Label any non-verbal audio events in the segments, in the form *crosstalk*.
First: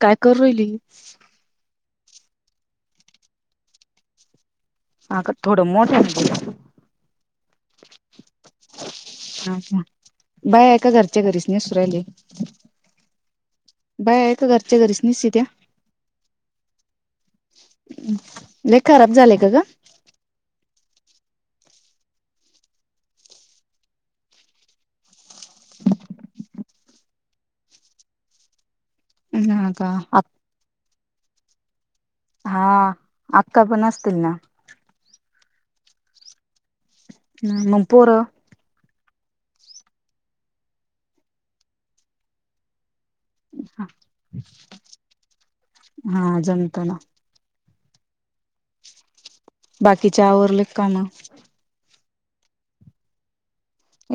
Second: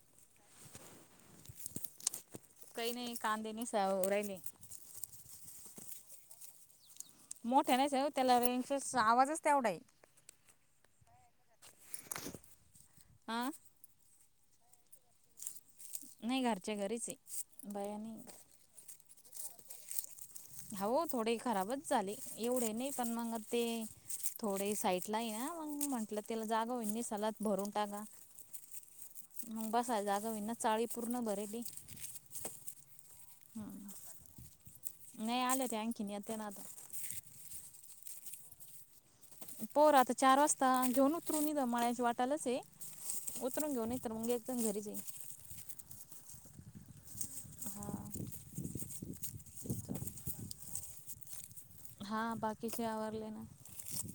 काय करू राहिली? काही नाही कांदणे निसाऊ राहिले. अगं थोडं मोठयानी बोल. मोठे नाहीच आहे हो त त्याला रेंज आवाजच तैवढाय. बाय आहेका घरच्या घरीच नेसू राहिली. आं बाहेर आहे का घरच्या घरीस निसित्या? नाही घरच्या घरीच आहे बाहेर नाही. लय खराब झालेय का ग? हो थोडे खराबच झाले एवढे नाही पण मग ते थोडे साईट ला आहे ना मग म्हंटलं तेला जागा होईन सलात भरून टाका. *inaudible* मग बसायला का जागा होईना ना चाळी पूर्ण भरेली. हा आक्का पण असतील ना. नाही आले ते आणखीन येताय ना आता. नाय मंग पोरं पोर आता चार वाजता घेऊन उतरूनी माळ्याच्या वाटालाच आहे. उतरून ह घेऊन येत तर मग एकदम घरीच आहे हा जमतं ना. हा बाकीचे आवरले का काम? हा बाकीचे आवारले ना.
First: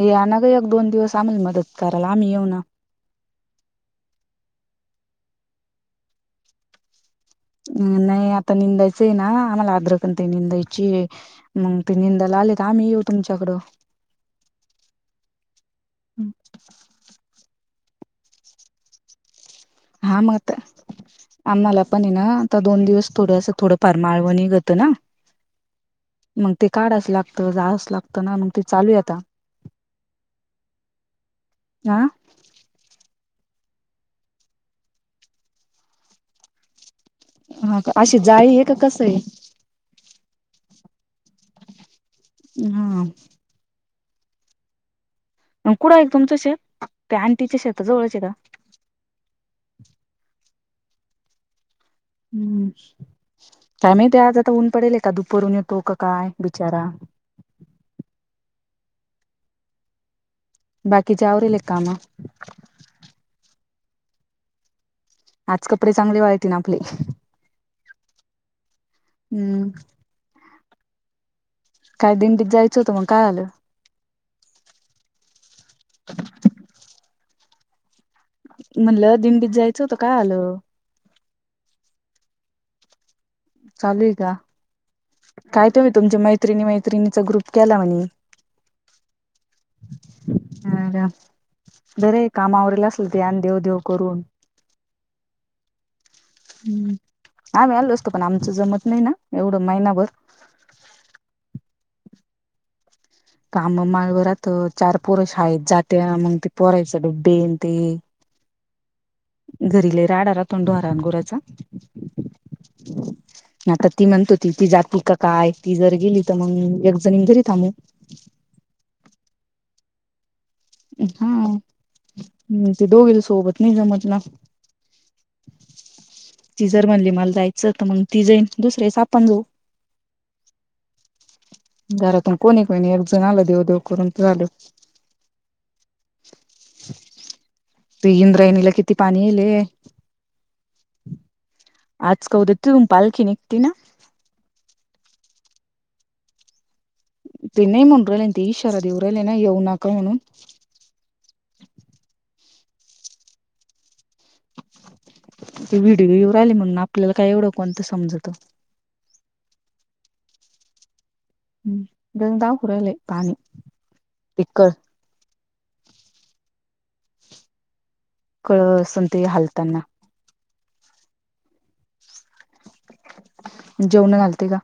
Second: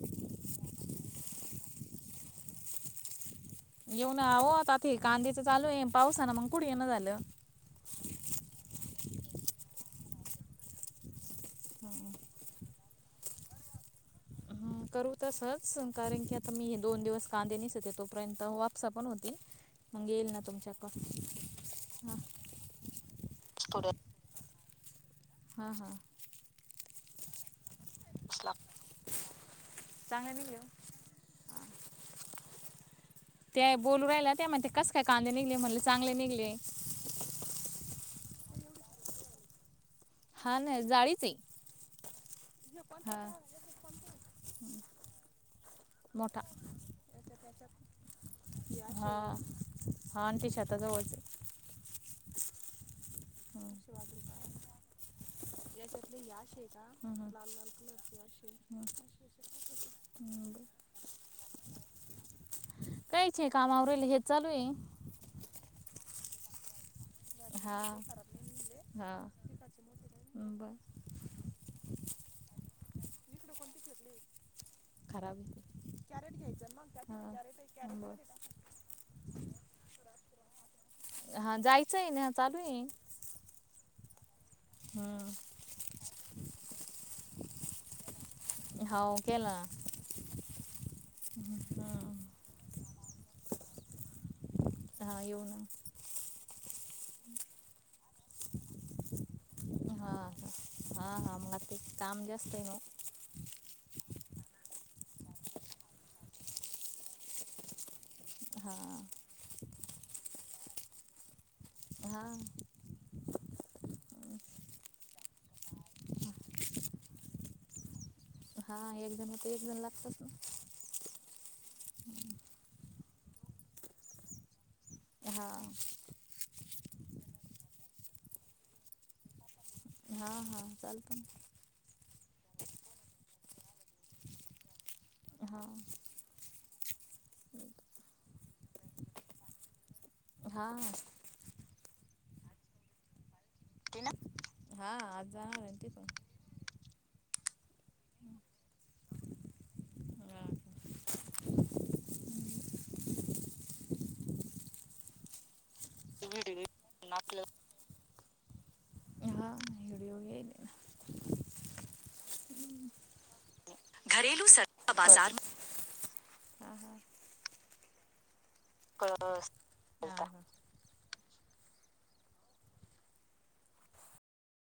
या ना ग एक दोन दिवस आम्हाला मदत कराला आम्ही येऊ ना येऊन आहो आता ते कांदीेच चालू आहे पावसा ना मग कुढे येणं झालं. नाही आता निंदायचं आहे ना आम्हाला आर्द्रकण ते निंदायची. मग ती मिंडायला आलेत आम्ही येऊ तुमच्याकडं. हं, करू तसच कारण की आता मी हे दोन दिवस कांदे निसत होते तोपर्यंत वापसा पण होतील. मंग हा येईल ना मग तमच्याकड. आम्हाला पण आहे ना आता दोन दिवस थोडंं अस थोडं मारमाळवणी करतं ना. हा हा. मंग ते काढाचं लागत जावचं लाग होतं ना मंग ते चालू आहे आता चांगले निघले हो. आ. त्या बोलू राहिला त्या म्हणते कसं काय कांदे निघले म्हणले चांगले निघले. हा का अशी जाळी आहे का कसं आहे? हा ना जाळीच आहे हा. *inaudible* कुडं आहे तुमचं मोठा शेत ते आंटीच्या शेता जवळचे का? हा हा आणंटीच्या आता जवळच आहे. हम्म हं, काय माहिती आज आता ऊन पडेल आहे का दुपरून येतो का काय बिचारा. हां लाल लाल *inaudible* म एवढं बाकी आवरले का काम? कायच नाही काम आवरेले हे चालू आहे. आज कपडे चांगले वाढतिन आपले. हा हा हम्म म बर. काय दिंडीत जायचं होतं मग काय झालं? खराब होतं हा बरं. म्हणलं दिंडीत जायचं होतं काय झालं? हा जायचं आहे ना चालू आहे. चालेू आहे का? हम्म. काय तुम्ही तुमच्या मैत्रिणी मैत्रिणीचा ग्रुप केला म्हणे. हावू केला ना. *inaudible* कामावरल असल ते, आन देव देव करून. हा. येऊ ना. हम्म आम्ही आलो असतो. पण आमचं जमत नाही, ना एवढं महिनाभर. हा हा हा मग ते काम जास्त हाय ना. काम माळव राहतं, चार पोरं शाळेत जाते. अन मग पोरांचं ते डब्बे अन् ते हां. घरी लय राडा राहतो ना, ढोरा गुरांचा? हां. *inaudible* आता ती म्हणत होती, ती जाते का काय? ती जर गेली, तर मग एकजण घरी थांबू. हा. एक जण इथं, एक जण लागतय ना हा, म ते दो विल सोबत नाही जमत ना. हा. ती जर म्हणली मला जायचं, तर मग ती जाईन. दुसऱ्या वेळेस आपण जाऊ. हा हा चालतं ना. घरातून कोणी कोणी एकजण आलं, देव देव करून पळालं. हा. ते इंद्रायणीला किती पाणी येले. हा. *inaudible* आज का? उद्या तिथून पालखी निघती ना. हा आज जाणार होती पण. तिने म्हटली ती, इशारा देव राहिली ना, येऊ नका म्हणून. तिथून ती व्हिडिओ येऊ राहिली म्हणून, आपल्याला काय एवढं कोणतं समजतं. हा, व्हिडिओ येईल. *unintelligible* पाणी. एक घरेलू कळ सरता बाजार. *unintelligible* कळसं *unintelligible* हलताना. *inaudible* जेवणं घालते का?